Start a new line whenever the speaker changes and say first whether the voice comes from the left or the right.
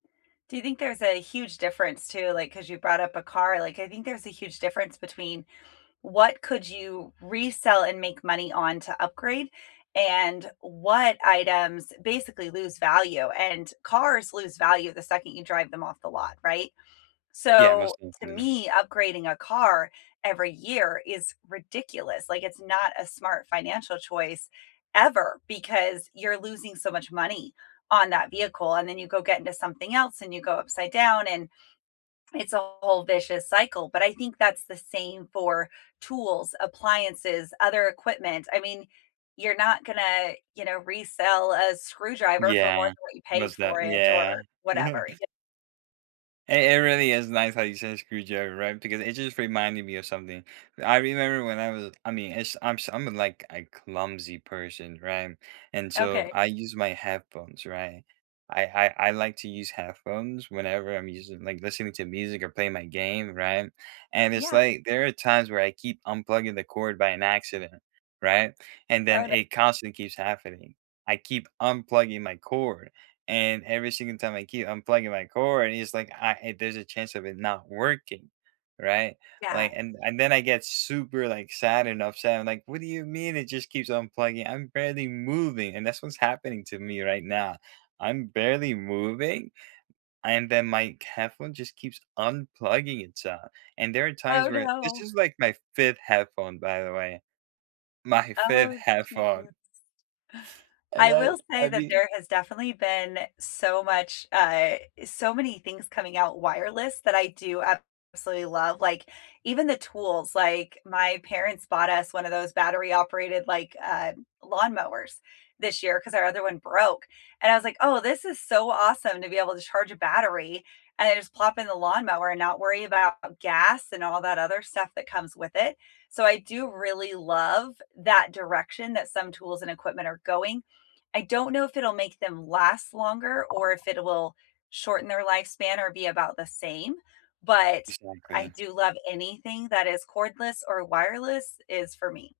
left: Do you think there's a huge difference, too, like, 'cause you brought up a car? Like, I think there's a huge difference between what could you resell and make money on to upgrade, and what items, basically, lose value, and cars lose value the second you drive them off the lot, right?
right: Yeah,
left: So,
right: must have
left: to
right: been in the
left: me, upgrading a car every year is ridiculous. Like, it's not a smart financial choice, ever, because you're losing so much money on that vehicle, and then you go get into something else, and you go upside down, and it's a whole vicious cycle, but I think that's the same for tools, appliances, other equipment, I mean, you're not gonna, you know, resell a screwdriver for more
right: Yeah.
left: than what you paid
right: What's
left: for
right: that?
left: it, or
right: Yeah.
left: whatever, y
right: Hey, it really is nice how you say screwdriver, right, because it just reminded me of something. I remember when I was I mean, it's I'm s I'm a like, a clumsy person, right? And so
left: Okay.
right: I use my headphones, right? I I I like to use headphones whenever I'm using like, listening to music, or playing my game, right? And it's
left: Yeah.
right: like, there are times where I keep unplugging the cord by an accident, right? And
left: Oh,
right: then
left: n
right: it constantly keeps happening. I keep unplugging my cord, and every single time I keep unplugging my cord, and it's like, I and there's a chance of it not working, right?
left: Yeah.
right: Like, and and then I get super, like, sad and upset. I'm like, "What do you mean it just keeps unplugging? I'm barely moving," and that's what's happening to me right now. I'm barely moving, and then my headphone just keeps unplugging itself, and there are times
left: Oh,
right: where this
left: no.
right: is, like, my 5th headphone, by the way. My 5th
left: Oh,
right: headphone.
left: Jesus.
right: And
left: I
right: I
left: will say
right: I
left: that
right: mean
left: there has definitely been so much, uh so many things coming out wireless that I do absolutely love, like, even the tools, like, my parents bought us one of those battery-operated, like, uh, lawnmowers this year, 'cause our other one broke, and I was like, "Oh, this is so awesome to be able to charge a battery, and then just plop in the lawnmower and not worry about gas, and all that other stuff that comes with it." So I do really love that direction that some tools and equipment are going. I don't know if it'll make them last longer, or if it will shorten their lifespan, or be about the same, but I
right: Exactly.
left: do love anything that is cordless or wireless, is for me.